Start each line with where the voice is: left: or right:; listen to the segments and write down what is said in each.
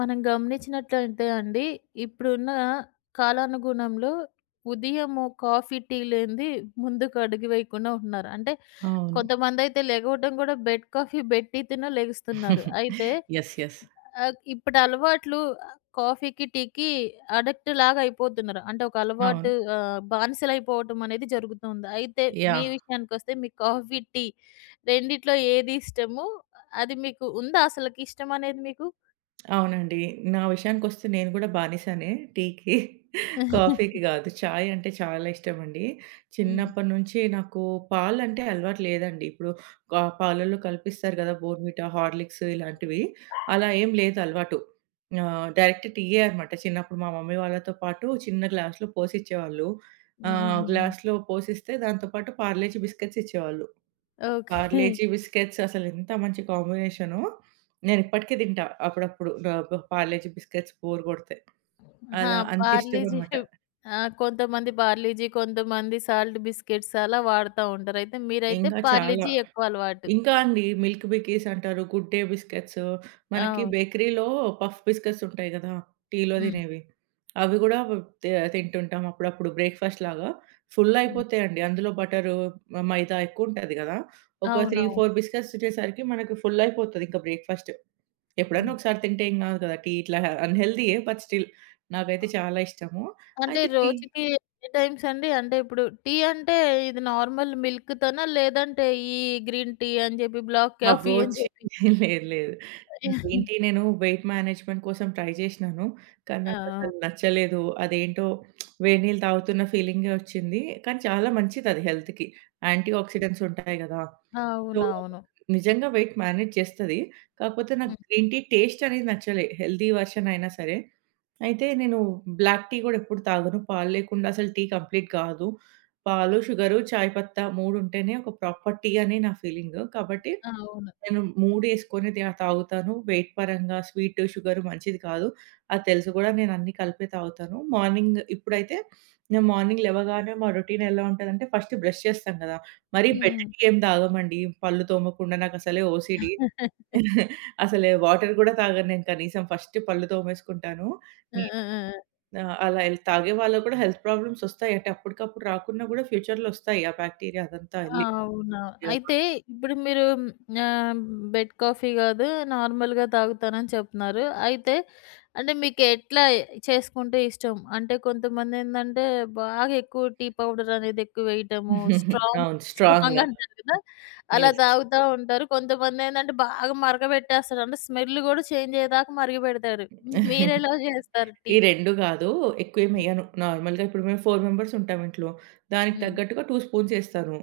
left: మనం గమనించినట్లయితే అండి, ఇప్పుడున్న కాలానుగుణంలో ఉదయము కాఫీ, టీ లేనిది ముందుకు అడుగు వేయకుండా ఉంటున్నారు. అంటే
right: అవును.
left: కొంతమందైతే లెగవడం గూడా బెడ్ కాఫీ, బెడ్ టీ తోనే లెగుస్తున్నారు. అయితే
right: యెస్. యెస్.
left: ఇప్పటి అలవాట్లు కాఫీకి, టీకి అడిక్ట్ లాగా అయిపోతున్నారు. అంటే ఒక
right: అవును.
left: అలవాటు బానిసలైపోవటం అనేది జరుగుతుంది. అయితే మీ
right: యాహ్!
left: విషయానికొస్తే మీకు కాఫీ, టీ రెండిట్లో ఏది ఇష్టము? అది మీకు ఉందా అసలకి ఇష్టం అనేది మీకు?
right: అవునండి. నా విషయానికొస్తే నేను కూడా బానిసనే టీకి, కాఫీకి కాదు. చాయ్ అంటే చాలా ఇష్టమండి.
left: హ్మ్.
right: చిన్నప్పటినుంచి నాకు పాలంటే అలవాటు లేదండి. ఇప్పుడు పాలల్లో కల్పిస్తారు కదా! బోర్న్‌విటా, హార్లిక్స్ ఇలాంటివి. అలా ఏం లేదు అలవాటు. డైరెక్ట్ టీయే అనమాట. చిన్నప్పుడు మా మమ్మీ వాళ్ళతో పాటు చిన్న గ్లాస్‌లో పోసిచ్చేవాళ్ళు.
left: హ్మ్. హ్మ్. హ్మ్.
right: గ్లాస్‌లో పోసిస్తే దాంతో పాటు పార్లేజీ బిస్కెట్స్ ఇచ్చేవాళ్ళు.
left: ఓకే.
right: పార్లేజీ బిస్కెట్స్ అసలెంత మంచి కాంబినేషనో. నేనిప్పటికి తింటా అప్పుడప్పుడు. డ బ పార్లేజీ బిస్కెట్స్ బోర్ కొడితే.
left: ఆహా!
right: అలా
left: బార్లీజీ.
right: అంతిష్టమనమాట.
left: ఆ! కొంతమంది బార్లీజీ, కొంతమంది సాల్ట్ బిస్కెట్స్ అలా వాడుతా ఉంటారు. అయితే మీరైతే
right: ఇంకా చాలా.
left: పార్లీజీ ఎక్కువ అలవాటు.
right: ఇంకా అండి మిల్క్ బికీస్ అంటారు, గుడ్ డే బిస్కెట్స్. మనకి
left: అవును.
right: బేకరీలో పఫ్ బిస్కెట్స్ ఉంటాయి గదా! టీలో
left: హ్మ్.
right: తినేవి. అవి గూడా వ్ తి తింటుంటాం అప్పుడప్పుడు బ్రేక్‌ఫాస్ట్ లాగా. ఫుల్
left: హ్మ్.
right: అయిపోతాయండి. అందులో బటరు, మైదా ఎక్కువుంటది గదా! ఒక 3,
left: అవునవును.
right: 4 బిస్కెట్స్ తినేసరికి మనకి ఫుల్ అయిపోతది ఇంకా బ్రేక్‌ఫాస్ట్. ఎప్పుడన్నా
left: హ్మ్.
right: ఒకసారి తింటే ఏం గాదు గదా! టీ ఇట్లా అన్‌హెల్తీయే బట్ స్టిల్ నాకైతే
left: ఆ!
right: చాలా ఇష్టము.
left: అంటే
right: అయితే టీ
left: రోజుకి ఎన్ని టైమ్స్ అండి? అంటే ఇప్పుడు టీ అంటే ఇది నార్మల్ మిల్క్ తోనా? లేదంటే ఈ గ్రీన్ టీ అని చెప్పి, బ్లాక్
right: అబ్బో!
left: కాఫీ అని
right: ఛీ!
left: చెప్పి?
right: లేదు లేదు. గ్రీన్ టీ నేను వెయిట్ మేనేజ్‌మెంట్ కోసం ట్రై జేసినాను. కానీ
left: ఆ!
right: నాకసలు నచ్చలేదు. అదేంటో వేడి నీళ్ళు తాగుతున్న ఫీలింగే వచ్చింది. కానీ చాలా మంచిదది హెల్త్‌కి. యాంటీ ఆక్సిడెంట్స్ ఉంటాయి గదా!
left: ఆ!
right: సో,
left: అవునవును.
right: నిజంగా వెయిట్ మేనేజ్ చేస్తది. కాకపోతే నాకు
left: హ్మ్.
right: గ్రీన్ టీ టేస్ట్ అనేది నచ్చలే. హెల్తీ వెర్షన్ అయినా సరే. అయితే నేను బ్లాక్ టీ గూడా ఎప్పుడు తాగను. పాలు లేకుండా అసలు టీ కంప్లీట్ కాదు. పాలు, షుగరు, చాయ్ పత్తా 3 ఉంటేనే ఒక ప్రాపర్ టీ అని నా ఫీలింగు. కాబట్టి
left: అవును.
right: నేను మూడేసుకొని తాగుతాను. వెయిట్ పరంగా స్వీట్, షుగర్ మంచిది కాదు. అది తెలుసు గూడా నేనన్నీ కలిపే తాగుతాను. మార్నింగ్ ఇప్పుడైతే నేను మార్నింగ్ లెవగానే మా రొటీన్ ఎలా ఉంటదంటే ఫస్ట్ బ్రష్ చేస్తాం గదా! మరి
left: హ్మ్.
right: బెడ్‌కి ఏం తాగమండి. పళ్ళు తోమకుండా నాకసలే ఓసీడీ.
left: హ్మ్.
right: అసలే వాటర్ గూడా తాగను నేను కనీసం ఫస్ట్ పళ్ళు తోమేసుకుంటాను.
left: ఆ!
right: నీ
left: ఆ! ఆ!
right: అలా తాగే వాళ్ళకి గూడా హెల్త్ ప్రాబ్లమ్స్ ఒస్తాయి. అంటే అప్పటికప్పుడు రాకున్నా గూడా ఫ్యూచర్‌లో ఒస్తాయి. ఆ బాక్టీరియా అదంతా
left: ఆ!
right: ఎళ్లి.
left: అవునా!
right: యాహ్!
left: అయితే ఇప్పుడు మీరు ఆహ్, బెడ్ కాఫీ గాదు, నార్మల్‌గా తాగుతానని చెప్తున్నారు. అయితే అంటే మీకెట్లా చేసుకుంటే ఇష్టం? అంటే కొంతమందేందంటే బాగా ఎక్కువ టీ పౌడర్ అనేది ఎక్కువ వేయటము, స్ట్రాంగ్,
right: అవును.
left: స్ట్రాంగ్
right: స్ట్రాంగ్‌గా.
left: అంటారు కదా! అలా
right: యెస్.
left: తాగుతా ఉంటారు. కొంతమందేందంటే బాగా మరగబెట్టేస్తారు. అంటే స్మెల్ గూడా చేంజ్ అయ్యేదాకా మరగబెడతారు. మీరెలా జేస్తారు
right: ఈ
left: టీ?
right: 2 గాదు.
left: హ్మ్.
right: ఎక్కువేమెయ్యను. నార్మల్‌గా ఇప్పుడు మేము 4 మెంబర్స్ ఉంటాం ఇంట్లో. దానికి
left: హ్మ్.
right: తగ్గట్టుగా 2 స్పూన్స్ ఏస్తాను.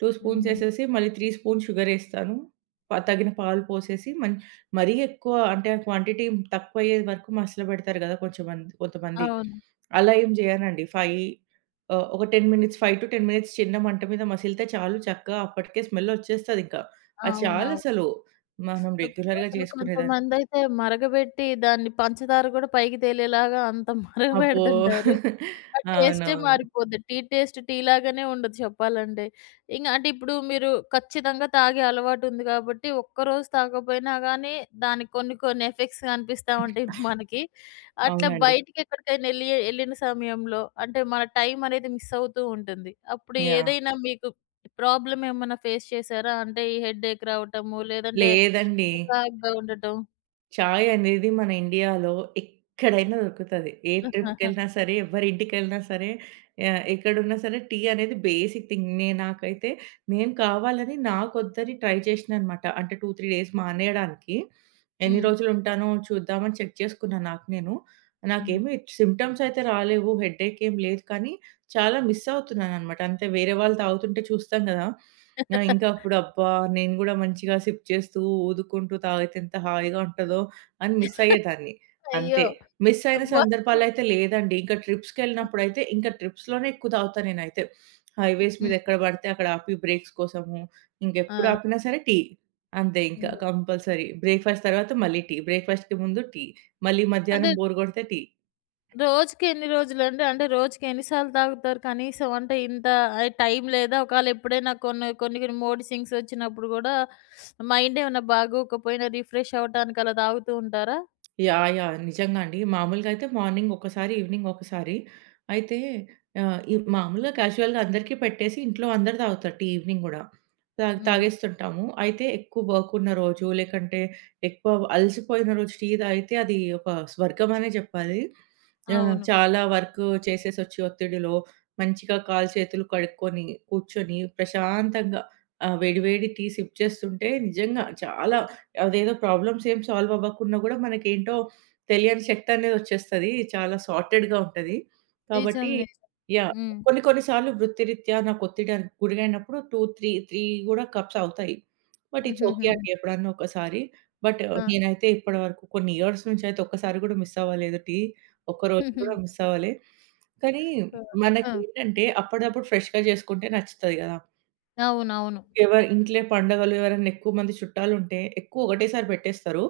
right: 2 స్పూన్స్
left: హుహు.
right: ఏసేసి మళ్ళీ 3 స్పూన్స్ షుగరేస్తాను. తగిన పాలు పోసేసి మరీ ఎక్కువ అంటే ఆ క్వాంటిటీ తక్కువయ్యే వరకు మసలబెడతారు గదా! కొంచెమంది కొంతమంది.
left: అవును.
right: అలా ఏం జేయనండి. ఒక 10 మినిట్స్ 5-10 మినిట్స్ చిన్న మంట మీద మసిలితే చాలు చక్కగా అప్పటికే స్మెల్లొచ్చేస్తదింకా. అది
left: అవునవును.
right: చాలసలు. మనం రెగ్యులర్‌గా
left: అసలు
right: జేసుకునేదానికి.
left: కొంతమందయితే మరగబెట్టి దాన్ని పంచదార గూడా పైకి తేలేలాగా అంత
right: అబ్బో!
left: మరగబెడుతుంటారు. ఆ టేస్టే
right: అవునవును.
left: మారిపోద్ది. టీ టేస్ట్ టీ లాగానే ఉండదు చెప్పాలంటే. ఇంగ అంటే ఇప్పుడు మీరు ఖచ్చితంగా తాగే అలవాటుంది గాబట్టి, ఒక్కరోజు తాగపోయినా గానీ దానికి కొన్ని కొన్ని ఎఫెక్ట్స్ కనిపిస్తా ఉంటాయి మనకి. అట్లా
right: అవునండి.
left: బయటికెక్కడికైనెళ్ళి ఎళ్ళిన సమయంలో అంటే మన టైం అనేది మిస్ అవుతూ ఉంటుంది. అప్పుడు
right: యాహ్!
left: ఏదైనా మీకు ప్రాబ్లమ్ ఏమన్నా ఫేస్ చేసారా? అంటే ఈ హెడ్‌ఏక్ రావటము, లేదంటే
right: లేదండి.
left: చికాగ్గా ఉండటం.
right: చాయ్ అనేది మన ఇండియాలో ఎక్కడైనా దొరుకుతది. ఏ
left: ఆహా!
right: ట్రిప్‌కెళ్ళినా సరే, ఎవ్వరింటికెళ్ళినా సరే, ఎక్కడున్నా సరే టీ అనేది బేసిక్ థింగ్. నాకైతే నేను కావాలని నాకొద్దని ట్రై చేసినాననమాట. అంటే 2, 3 డేస్ మానేయడానికి. ఎన్ని
left: హ్మ్.
right: రోజులుంటానో చూద్దామని చెక్ చేసుకున్నా నాకు నేను.
left: హ్మ్.
right: నాకేమి సింప్టమ్స్ అయితే రాలేవు. హెడ్‌ఏక్ ఏం లేదు. కానీ చాలా మిస్ అవుతున్నాననమాట. అంతే వేరే వాళ్ళు తాగుతుంటే చూస్తాం గదా! ఇంకా అప్పుడు అబ్బా! నేను గూడా మంచిగా సిప్ చేస్తూ, ఊదుకుంటూ తాగితే ఎంత హాయిగా ఉంటదో! అని మిస్ అయ్యేదాన్ని. అంతే.
left: అయ్యో!
right: మిస్ అయిన
left: అబ్బా!
right: సందర్భాలైతే లేదండి. ఇంకా ట్రిప్స్‌కెళ్ళినప్పుడైతే ఇంకా ట్రిప్స్‌లోనే ఎక్కువ తాగుతా నేనైతే. హైవేస్ మీద
left: హ్మ్.
right: ఎక్కడ పడితే అక్కడ ఆపి బ్రేక్స్ కోసము, ఇంకెప్పుడు
left: ఆ!
right: ఆపినా సరే టీ. అంతే ఇంకా
left: హ్మ్.
right: కంపల్సరీ. బ్రేక్‌ఫాస్ట్ తర్వాత మళ్ళీ టీ. బ్రేక్‌ఫాస్ట్‌కి ముందు టీ. మళ్ళీ
left: అంటే
right: మధ్యాహ్నం బోర్ కొడితే టీ.
left: రోజుకి ఎన్ని రోజులండి? అంటే రోజుకి ఎన్ని సార్లు తాగుతారు కనీసం? అంటే ఇంత టైం లేదా? ఒకవేళ ఎప్పుడైనా కొన్ని కొన్ని కొన్ని మూడ్ స్వింగ్స్ వచ్చినప్పుడు గూడా మైండ్ ఏమైనా బాగోకపోయినా రిఫ్రెష్ అవ్వటానికి అలా తాగుతూ ఉంటారా?
right: యాహ్! యాహ్! నిజంగా అండి. మామూలుగా అయితే మార్నింగ్ ఒకసారి, ఈవినింగ్ ఒకసారి. అయితే ఈ మామూలుగా క్యాజువల్‌గా అందరికీ పెట్టేసి ఇంట్లో అందరూ తాగుతారు టీ ఈవినింగ్ గూడా. తా
left: హ్మ్.
right: తాగేస్తుంటాము. అయితే ఎక్కువ వర్క్ ఉన్న రోజు, లేకంటే ఎక్కువ అలసిపోయిన రోజు టీ తాగితే అది ఒక స్వర్గం అనే చెప్పాలి.
left: అవును.
right: చాలా వర్క్ చేసేసొచ్చి ఒత్తిడిలో మంచిగా కాళ్ళు చేతులు కడుక్కొని, కూర్చొని ప్రశాంతంగా వేడి వేడి టీ సిప్ చేస్తుంటే నిజంగా చాలా అదేదో ప్రాబ్లమ్స్ ఏం సాల్వ్ అవ్వకున్నా గూడా మనకేంటో తెలియని శక్తనేదొచ్చేస్తది. చాలా సార్టెడ్‌గా ఉంటది.
left: నిజం.
right: కాబట్టి
left: నిజం.
right: యాహ్!
left: హ్మ్.
right: కొన్ని కొన్ని సార్లు వృత్తిరీత్యా నాకు ఒత్తిడికి గురైనప్పుడు 2, 3, 3 గూడా కప్స్ అవుతాయి. బట్ ఇట్స్ ఓకే
left: హుహుహుహు.
right: అండి. ఎప్పుడన్నా ఒకసారి. బట్
left: ఆ!
right: నేనైతే ఇప్పటి వరకు కొన్ని ఇయర్స్ నుంచయితే ఒక్కసారి గూడా మిస్ అవ్వలేదు టీ. ఒక్కరోజు
left: హుహు.
right: గూడా మిస్ అవ్వలే. కానీ
left: ఆ! ఆ!
right: మనకేంటంటే అప్పటిదప్పుడు ఫ్రెష్‌గా చేసుకుంటే నచ్చుతది గదా!
left: అవునవును.
right: ఎవరి ఇంట్లో పండగలు ఎవరైనా ఎక్కువ మంది చుట్టాలుంటే ఎక్కువ ఒకటేసారి పెట్టేస్తారు.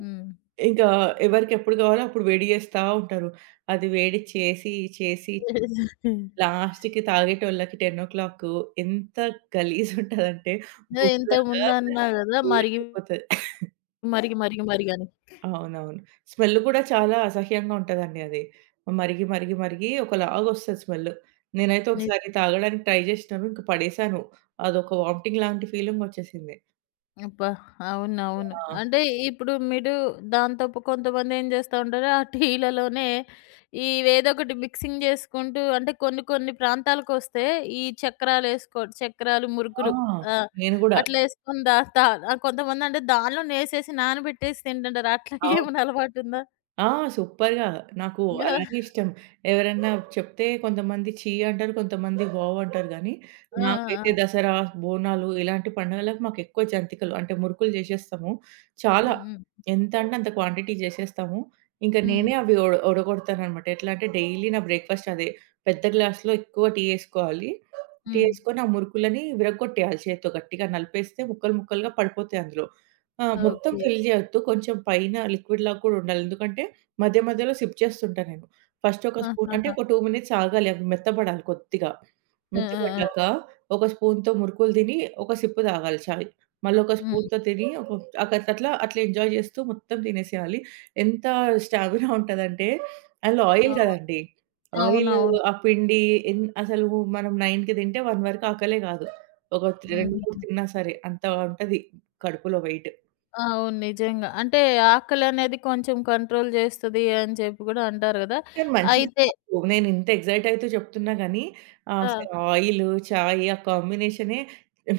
left: హ్మ్.
right: ఇంకా ఎవరికెప్పుడు కావాలో అప్పుడు వేడి చేస్తా ఉంటారు. అది వేడి చేసి, చేసి లాస్ట్‌కి తాగేటోళ్ళకి 10:00 ఎంత గలీజుంటదంటే
left: ఆ!
right: బొగ్గులాగా
left: ఇంతకుముందన్నా గదా! మరిగి,
right: తెల్లగైపోతది.
left: మరిగి, మరిగి, మరిగని.
right: అవునవును. స్మెల్ కూడా చాలా అసహ్యంగా ఉంటదండి అది. మరిగి, మరిగి, మరిగి ఒకలాగొస్తది స్మెల్. నేనైతే
left: ని
right: ఒకసారి తాగడానికి ట్రై చేసినాను. ఇంక పడేసాను. అదొక వామిటింగ్ లాంటి ఫీలింగొచ్చేసింది.
left: అబ్బా! అవునవును.
right: ఆ!
left: అంటే ఇప్పుడు మీరు దాంతో కొంతమందేం జేస్తా ఉంటారు, ఆ టీలలోనే ఇవేదోకటి మిక్సింగ్ జేసుకుంటూ అంటే కొన్ని కొన్ని ప్రాంతాలకొస్తే ఈ చక్రాలు,
right: ఆ!
left: మురుకులు ఆ!
right: నేను గూడా.
left: అట్లేసుకొని దా తా కొంతమందంటే దానిలోనేసేసి నానబెట్టేసి తింటుంటారు. అట్లా ఏమైనా అలవాటుందా?
right: ఆ! సూపర్‌గా. నాకు
left: ఆ!
right: అలానే ఇష్టం. ఎవరన్నా చెప్తే కొంతమంది ఛీ అంటారు. కొంతమంది వావ్ అంటారు గానీ,
left: ఆ! ఆ!
right: నాకైతే దసరా, బోనాలు ఇలాంటి పండుగలకు మాకెక్కువ జంతికలు అంటే మురుకులు జేసేస్తాము. చాలా.
left: హ్మ్. హ్మ్.
right: ఎంత అంటే అంత క్వాంటిటీ జేసేస్తాము. ఇంక
left: హ్మ్.
right: నేనే అవి ఒడగొడతాననమాట. ఎట్లా అంటే డైలీ నా బ్రేక్‌ఫాస్ట్ అదే. పెద్ద గ్లాస్‌లో ఎక్కువ టీ యేసుకోవాలి. టీ
left: హ్మ్.
right: యేసుకొని ఆ మురుకులని విరగ్గొట్టేయాలి చేత్తో గట్టిగా నలిపేస్తే ముక్కలు ముక్కలుగా పడిపోతాయి అందులో. ఆ! మొత్తం
left: ఓకే.
right: ఫిల్ జేయొద్దు. కొంచెం పైన లిక్విడ్‌లాగా కూడా ఉండాలి. ఎందుకంటే మధ్య మధ్యలో సిప్ చేస్తుంటా నేను. ఫస్ట్ ఒక స్పూన్ అంటే
left: ఆహాహా!
right: ఒక 2 మినిట్స్ ఆగాలి. అవి మెత్తబడాలి కొద్దిగా.
left: ఆ! ఆ!
right: మెత్తబడ్డాక
left: ఆ!
right: ఒక స్పూన్‌తో మురుకులు తిని ఒక సిప్ తాగాలి చాయ్. మళ్ళొక
left: హ్మ్.
right: స్పూన్‌తో తిని ఒక అక అట్లా అట్లా ఎంజాయ్ చేస్తూ మొత్తం తినేసేయాలి. ఎంత స్టామినా ఉంటదంటే అందులో ఆయిల్
left: అవును.
right: కదండీ. ఆయిల్,
left: అవునవును.
right: ఆ పిండి అసలు మనం 9కి తింటే 1 వరకు ఆకలే కాదు. ఒక 3, 2, 3
left: హుహుహు.
right: తిన్నా సరే అంత ఉంటది కడుపులో వెయిట్.
left: అవును. నిజంగా. అంటే ఆకలనేది కొంచెం కంట్రోల్ చేస్తది అని చెప్పి కూడా అంటారు గదా!
right: కానీ మంచిది
left: అయితే
right: కాదు. నేను ఇంత ఎక్సైట్ అయితూ చెప్తున్నా గానీ,
left: ఆ!
right: అసలు ఆయిలు, చాయ్ ఆ కాంబినేషనే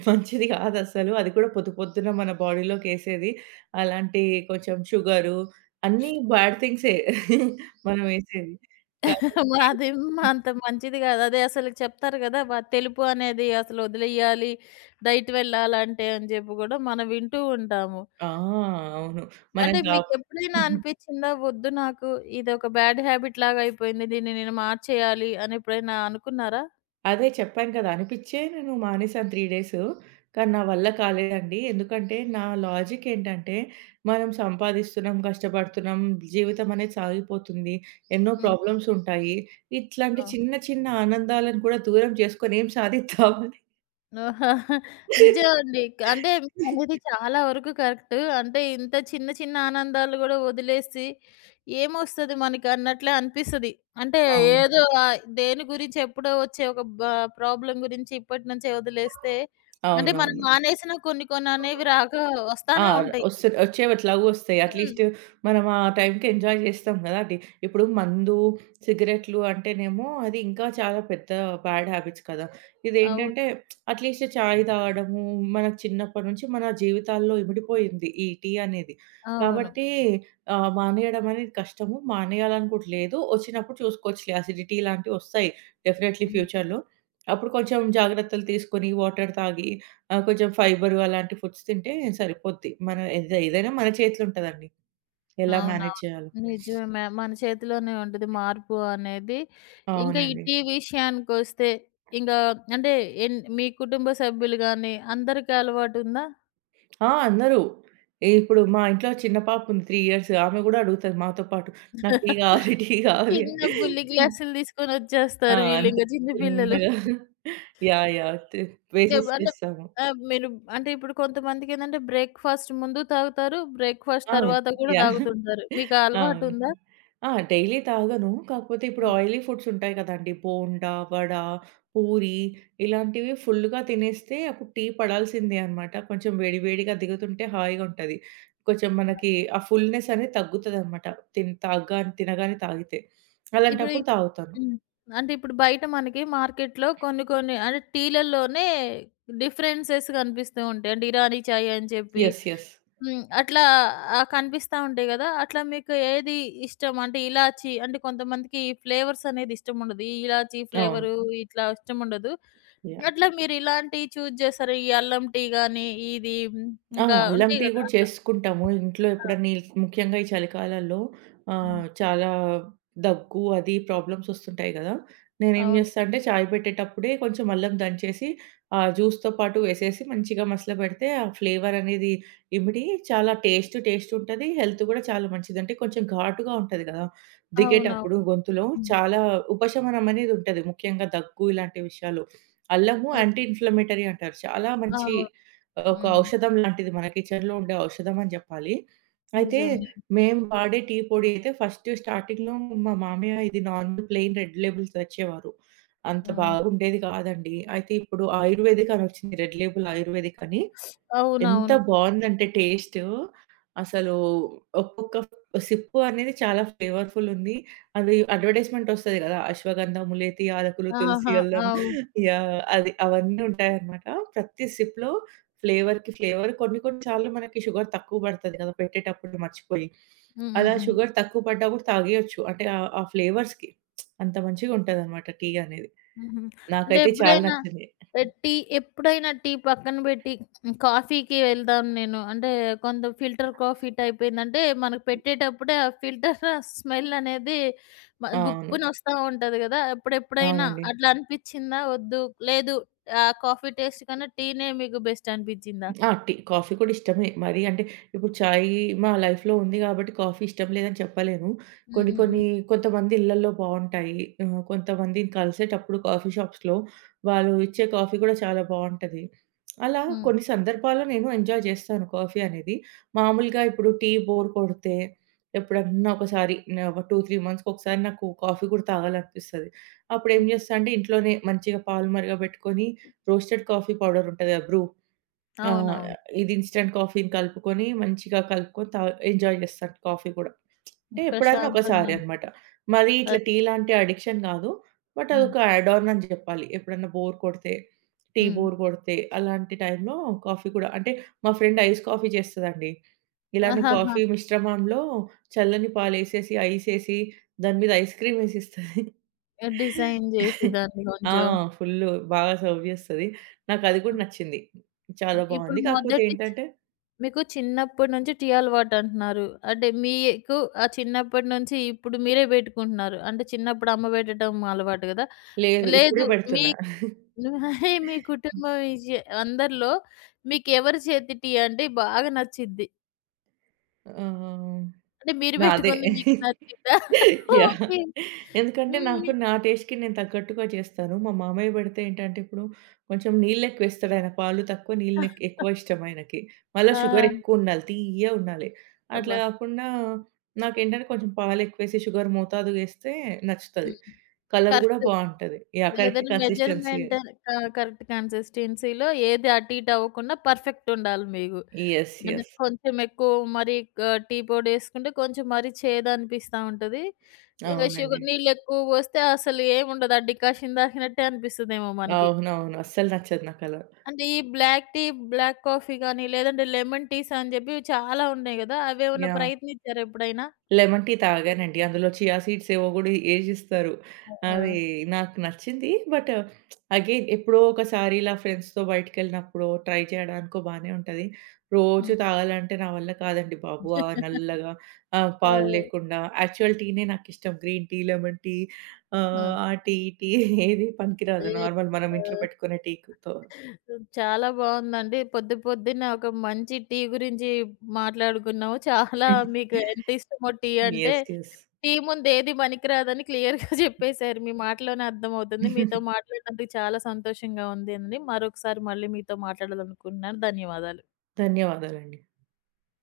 right: మంచిది కాదసలు. అది కూడా పొద్దు పొద్దున మన బాడీలోకేసేది. అలాంటి కొంచెం షుగరు అన్నీ బ్యాడ్ థింగ్సే మనమేసేది. కాబట్టి
left: అది అంత మంచిది కాదు. అదే అసలు చెప్తారు గదా! తెలుపు అనేది అసలు వదిలేయాలి. డైట్ వెళ్ళాలంటే అని చెప్పి గూడా మనం వింటూ ఉంటాము.
right: ఆ! అవును. మనం
left: అంటే
right: కా
left: మీకెప్పుడైనా అనిపిచ్చిందా? వద్దు, నాకు ఇదొక బ్యాడ్ హ్యాబిట్ లాగా అయిపోయింది. దీన్ని నేను మార్చేయాలి అని ఎప్పుడైనా అనుకున్నారా?
right: అదే చెప్పాను కదా! అనిపిచ్చే నేను మానేశాను 3 డేసు. కానీ నా వల్ల కాలేదండి. ఎందుకంటే నా లాజిక్ ఏంటంటే, మనం సంపాదిస్తున్నాం, కష్టపడుతున్నాం, జీవితం అనేది సాగిపోతుంది. ఎన్నో
left: హ్మ్.
right: ప్రాబ్లమ్స్ ఉంటాయి. ఇట్లాంటి
left: ఆ!
right: చిన్న చిన్న ఆనందాలను కూడా దూరం చేసుకొని ఏం సాధిద్దామని.
left: ఓహో! నిజం అండి. అంటే మీరనేది చాలా వరకు కరెక్ట్. అంటే ఇంత చిన్న చిన్న ఆనందాలు గూడా వదిలేసి ఏమొస్తది మనకన్నట్లే అనిపిస్తది. అంటే
right: అవునండి.
left: ఏదో దేని గురించి ఎప్పుడో వచ్చే ఒక ప్రాబ్లమ్ గురించి ఇప్పటి నుంచే వదిలేస్తే అంటే మనం
right: అవునవును.
left: మానేసినా కొన్ని కొన్ని అనేవి
right: ఆ!
left: వస్తానే ఉంటాయి.
right: ఒచ్చేవి ఎట్లాగో ఒస్తాయి.
left: హ్మ్.
right: అట్‌లీస్ట్ మనం ఆ టైంకి ఎంజాయ్ జేస్తాం గదండీ! ఇప్పుడు మందు, సిగరెట్లు అంటేనేమో అది ఇంకా చాలా పెద్ద బ్యాడ్ హ్యాబిట్స్ కదా!
left: అవును.
right: ఇదేంటంటే అట్‌లీస్ట్ చాయ్ తాగడము మనకు చిన్నప్పటి నుంచి మన జీవితాల్లో ఇమిడిపోయింది ఈ టీ అనేది.
left: అవును.
right: కాబట్టి మానేయడం అనేది కష్టము. మానేయాలని కూడా లేదు. ఒచ్చినప్పుడు చూసుకోవచ్చులే అసిడిటీ ఇలాంటివొస్తాయి డెఫినైట్‌లీ
left: హ్మ్.
right: ఫ్యూచర్‌లో. అప్పుడు కొంచెం జాగ్రత్తలు తీసుకొని వాటర్ తాగి ఆ! కొంచెం ఫైబర్ అలాంటి ఫుడ్స్ తింటే సరిపోద్ది. మన ఏదైనా మన చేతిలో ఉంటదండి. ఎలా మేనేజ్
left: అవునవును.
right: చేయాలో.
left: నిజమే. మన చేతిలోనే ఉంటది మార్పు అనేది. ఇంకా ఈ
right: అవునండి.
left: టీ విషయానికొస్తే ఇంకా అంటే మీ కుటుంబ సభ్యులు గాని అందరికి అలవాటుందా?
right: ఆ! అందరూ. ఈ ఇప్పుడు మా ఇంట్లో చిన్న పాప ఉంది 3 ఇయర్స్. ఆమె గూడా అడుగుతది మాతో పాటు. నాకు టీ గావాలి, టీ గావాలి అని.
left: చిన్న బుల్లి గ్లాసులు
right: ఆ!
left: తీసుకొనొచ్చేస్తారు
right: అంతే
left: వీళ్ళింక చిన్న పిల్లలు.
right: చిన్నగా యాహ్! యాహ్!
left: ఇంక
right: వేసేసి
left: అంటే
right: చేస్తాము.
left: మీరు అంటే ఇప్పుడు కొంతమందికేందంటే బ్రేక్‌ఫాస్ట్ ముందు తాగుతారు. బ్రేక్‌ఫాస్ట్
right: ఆ!
left: తర్వాత కూడా
right: యాహ్!
left: తాగుతుంటారు. మీకా
right: అవును.
left: అలవాటుందా?
right: ఆ! డైలీ తాగను. కాకపోతే ఇప్పుడు
left: హ్మ్.
right: ఆయిలీ ఫుడ్స్ ఉంటాయి కదండీ. బోండా, వడ, పూరి ఇలాంటివి ఫుల్‌గా తినేస్తే అప్పుడు టీ పడాల్సిందే అనమాట. కొంచెం వేడి వేడిగా దిగుతుంటే హాయిగా ఉంటది. కొంచెం మనకి ఆ ఫుల్‌నెస్ అనేది తగ్గుతదనమాట. తిన్ తాగ్గా తినగానే తాగితే.
left: ఇప్పుడు
right: అలాంటప్పుడు తాగుతాను.
left: హ్మ్. అంటే ఇప్పుడు బయట మనకి మార్కెట్‌లో కొన్ని కొన్ని అంటే టీలల్లోనే డిఫరెన్సెస్ కనిపిస్తూ ఉంటాయి. అంటే ఇరానీ చాయ్ అని చెప్పి
right: యెస్. యెస్.
left: హ్మ్. అట్లా కనిపిస్తా ఉంటాయి గదా! అట్లా మీకు ఏది ఇష్టం? అంటే ఇలాచి అంటే కొంతమందికి ఫ్లేవర్స్ అనేది ఇష్టముండదు. ఈ ఇలాచి
right: అవును.
left: ఫ్లేవరు ఇట్లా ఇష్టముండదు.
right: యాహ్!
left: అట్లా మీరు ఇలాంటియి చూజ్ చేసారు. ఈ అల్లం టీ గాని, ఇది హ్మ్.
right: ఆ!
left: ఇంకా
right: అల్లం
left: ఉంటాయి
right: టీ
left: గదా!
right: గూడా
left: అట్లా.
right: చేసుకుంటాము. ఇంట్లో
left: ఆ!
right: ఎప్పుడన్నా ఈ ముఖ్యంగా ఈ చలికాలంలో
left: హ్మ్.
right: చాలా దగ్గు అది ప్రాబ్లమ్స్ వస్తుంటాయి గదా! నేనేం
left: అవును.
right: జేస్తా అంటే చాయ్ పెట్టేటప్పుడే కొంచెం అల్లం దంచేసి ఆ జ్యూస్‌తో పాటు వేసేసి మంచిగా మసలబెడితే ఆ ఫ్లేవర్ అనేది ఇమిడి చాలా టేస్ట్ టేస్ట్ ఉంటది. హెల్త్ గూడా చాలా మంచిది. అంటే కొంచెం ఘాటుగా ఉంటది గదా!
left: అవునవును.
right: దిగేటప్పుడు గొంతులో
left: హ్మ్.
right: చాలా ఉపశమనం అనేది ఉంటది. ముఖ్యంగా దగ్గు ఇలాంటి విషయాలు. అల్లము
left: అయ్
right: యాంటీ ఇన్‌ఫ్లమేటరీ అంటారు. చాలా మంచి
left: అవును.
right: ఒక
left: హ్మ్.
right: ఔషధం లాంటిది మన కిచెన్‌లో ఉండే ఔషధం అని జెప్పాలి. అయితే
left: నిజమే.
right: మేము వాడే టీ పొడి అయితే ఫస్ట్ స్టార్టింగ్‌లో మా మామయ్య ఇది నార్మల్ ప్లెయిన్ రెడ్ లేబుల్ తెచ్చేవారు. అంత
left: హ్మ్.
right: బాగుండేది కాదండి. అయితే ఇప్పుడు ఆయుర్వేదిక్ అనొచ్చింది రెడ్ లేబుల్ ఆయుర్వేదిక్ అని. ఎంత
left: అవునవును.
right: బావుందంటే టేస్టు. అసలు ఒక్కొక్క సిప్పు అనేది చాలా ఫ్లేవర్‌ఫుల్ ఉంది. అది అడ్వర్టైజ్‌మెంట్ ఒస్తది గదా! అశ్వగంధం, ములేతి యాలకులు, తులసి,
left: ఆహా!
right: అల్లం
left: అవు
right: యాహ్! అది అవన్నీ ఉంటాయన్నమాట. ప్రతి సిప్‌లో ఫ్లేవర్‌కి ఫ్లేవర్ కొన్ని కొన్ని సార్లు మనకి షుగర్ తక్కువ పడతది గదా! పెట్టేటప్పుడు మర్చిపోయి.
left: హ్మ్. హ్మ్.
right: అలా
left: హ్మ్.
right: షుగర్ తక్కువ పడ్డా గూడా తాగేయొచ్చు. అంటే ఆ ఫ్లేవర్స్‌కి అంత మంచిగుంటదన్నమాట టీ అనేది.
left: హుహు. అంటే
right: నాకైతే చాలా
left: ఎప్పుడైనా
right: నచ్చింది.
left: ఆహ్, టీ ఎప్పుడైనా టీ పక్కన పెట్టి హ్మ్, కాఫీకి వెళ్దాం నేను అంటే కొంత ఫిల్టర్ కాఫీ టైప్ ఏందంటే మనకు పెట్టేటప్పుడే ఆ ఫిల్టర్ స్మెల్ అనేది
right: అవును.
left: గుప్పునొస్తా ఉంటది గదా! అప్పుడెప్పుడైనా
right: అవునండి.
left: అట్లా అనిపిచ్చిందా? వద్దు, లేదు, ఆ కాఫీ టేస్ట్ కన్నా టీనే మీకు బెస్ట్ అనిపిచ్చిందా?
right: ఆ! టీ, కాఫీ కూడా ఇష్టమే. మరి అంటే ఇప్పుడు చాయ్ మా లైఫ్‌లో ఉంది గాబట్టి కాఫీ ఇష్టం లేదని చెప్పలేను.
left: హ్మ్.
right: కొన్ని
left: హ్మ్.
right: కొన్ని
left: హ్మ్.
right: కొంతమంది ఇళ్లల్లో బావుంటాయి. కొంతమందిని కలిసేటప్పుడు కాఫీ షాప్స్‌లో వాళ్ళు ఇచ్చే కాఫీ కూడా చాలా బావుంటది. అలా
left: హ్మ్.
right: కొన్ని సందర్భాల్లో నేను ఎంజాయ్ చేస్తాను కాఫీ అనేది. మామూలుగా ఇప్పుడు టీ బోర్ కొడితే ఎప్పుడన్నా ఒకసారి ఒక 2, 3 మంత్స్‌కి ఒకసారి నాకు కాఫీ కూడా తాగాలనిపిస్తది. అప్పుడేం
left: హ్మ్.
right: చేస్తా అంటే ఇంట్లోనే మంచిగా పాలు మరగబెట్టుకొని రోస్టెడ్ కాఫీ పౌడర్ ఉంటది కదా! బ్రూ. ఆ!
left: అవునవును.
right: ఇది ఇన్‌స్టంట్ కాఫీ‌ని కలుపుకొని, మంచిగా కలుపుకొని ఎంజాయ్ చేస్తాను కాఫీ కూడా. అంటే ఎప్పుడన్నా ఒకసారి
left: ప్రశాంతంగా
right: అన్నమాట. మరీ ఇట్లా
left: అదే.
right: టీ లాంటి అడిక్షన్ కాదు. బట్
left: హ్మ్.
right: అదొక యాడ్ ఆన్ అని చెప్పాలి. ఎప్పుడన్నా బోర్ కొడితే, టీ
left: హ్మ్.
right: బోర్ కొడితే అలాంటి టైంలో కాఫీ కూడా అంటే మా ఫ్రెండ్ ఐస్ కాఫీ చేస్తదండి. ఇలానే
left: ఆహాహా!
right: కాఫీ మిశ్రమంలో చల్లని పాలేసేసి, ఐస్ ఏసి దాని మీద ఐస్ క్రీమ్ ఏసిస్తది.
left: డిజైన్ జేసి దాన్ని
right: ఆ!
left: కొంచెం.
right: ఫుల్లు బాగా సర్వ్ జేస్తది. నాకది గూడా నచ్చింది. చాలా
left: హ్మ్. ఇప్పుడు
right: బావుంది. కాకపోతే
left: మొదటి
right: ఏంటంటే
left: మీకు చిన్నప్పటి నుంచి టీ అలవాటంటున్నారు. అంటే మీకు ఆ చిన్నప్పటి నుంచి ఇప్పుడు మీరే బెట్టుకుంటున్నారు. అంటే చిన్నప్పుడు అమ్మ బెట్టడం అలవాటు గదా!
right: లేదు. ఇప్పుడే
left: లేదు, మీ
right: పెడుతున్నా.
left: మీ కుటుంబం విషయ అందరిలో మీకెవరి చేతి టీ అంటే బాగా నచ్చిద్ది?
right: ఆ!
left: అంటే మీరు
right: నాదే.
left: బెట్టుకుంది మీకు నచ్చిద్దా?
right: యాహ్!
left: ఓకే.
right: ఎందుకంటే నాకు
left: హ్మ్.
right: నా టేస్ట్‌కి నేను తగ్గట్టుగా చేస్తాను. మా మామయ్య పెడితే ఏంటంటే ఇప్పుడు కొంచెం నీళ్ళెక్కువేస్తాడు ఆయన. పాలు తక్కువ నీళ్ళు ఎక్కువ ఇష్టం ఆయనకి. మళ్ళా
left: ఆ!
right: షుగర్ ఎక్కువుండాలి. తియ్యగా ఉండాలి. అట్లా
left: అబ్బా!
right: కాకుండా నాకేంటంటే కొంచెం పాలెక్కువేసి షుగర్ మోతాదుగా ఏస్తే నచ్చుతది.
left: హ్మ్.
right: కలర్ గూడా
left: కరెక్ట్.
right: బావుంటది. యాహ్! కరెక్ట్
left: లేదంటే
right: కన్సిస్టెన్సీ.
left: మెజర్‌మెంట్ క కరెక్ట్ కన్సిస్టెన్సీ‌లో ఏది అటు ఇటు అవ్వకుండా పర్ఫెక్ట్ ఉండాలి మీకు.
right: యెస్.
left: అంటే
right: యెస్.
left: కొంచెం ఎక్కువ మరి క టీ పొడి ఏసుకుంటే కొంచెం మరి చేదనిపిస్తా ఉంటది. ఇంక
right: అవునండి.
left: షుగర్ నీళ్ళు ఎక్కువ పోస్తే అసలు ఏముండదు. ఆ డికాషన్ తాగినట్టే అనిపిస్తదేమో మనకి.
right: అవునవును. అస్సలు నచ్చదు నాకలా.
left: అంటే ఈ బ్లాక్ టీ, బ్లాక్ కాఫీ గాని లేదంటే లెమన్ టీస్ అని చెప్పి చాలా ఉన్నాయి గదా! అవేమన్నా
right: యాహ్!
left: ప్రయత్నించారా ఎప్పుడైనా?
right: లెమన్ టీ తాగానండి. అందులో చియా సీడ్స్ ఏవో గూడా ఏసిస్తారు.
left: ఆ! ఆ!
right: అది నాకు నచ్చింది. బట్ అగైన్ ఎప్పుడో ఒకసారి ఇలా ఫ్రెండ్స్‌తో బయటికెళ్ళినప్పుడో ట్రై చేయడానికో బానే ఉంటది. రోజు
left: హ్మ్.
right: తాగాలంటే నా వల్ల కాదండి బాబు. ఆ నల్లగా, ఆ
left: ఆ!
right: పాలు లేకుండా యాక్చువల్ టీనే నాకిష్టం. గ్రీన్ టీ, లెమన్ టీ
left: ఆ!
right: ఆ టీ, ఈ టీ ఏది పనికిరాదు.
left: ఏ
right: నార్మల్ మనం ఇంట్లో
left: ఆ!
right: పెట్టుకునే టీతో.
left: చాలా బావుందండి. పొద్దు పొద్దున్నే ఒక మంచి టీ గురించి మాట్లాడుకున్నాము. చాలా మీకు ఎంత ఇష్టమో టీ అంటే,
right: యెస్. యెస్.
left: టీ ముందు ఏది పనికిరాదని క్లియర్‌గా చెప్పేశారు. మీ మాటలోనే అర్థమవుతుంది. మీతో మాట్లాడినందుకు చాలా సంతోషంగా ఉంది అండి. మరొకసారి మళ్ళీ మీతో మాట్లాడాలనుకుంటున్నాను. ధన్యవాదాలు.
right: ధన్యవాదాలండి.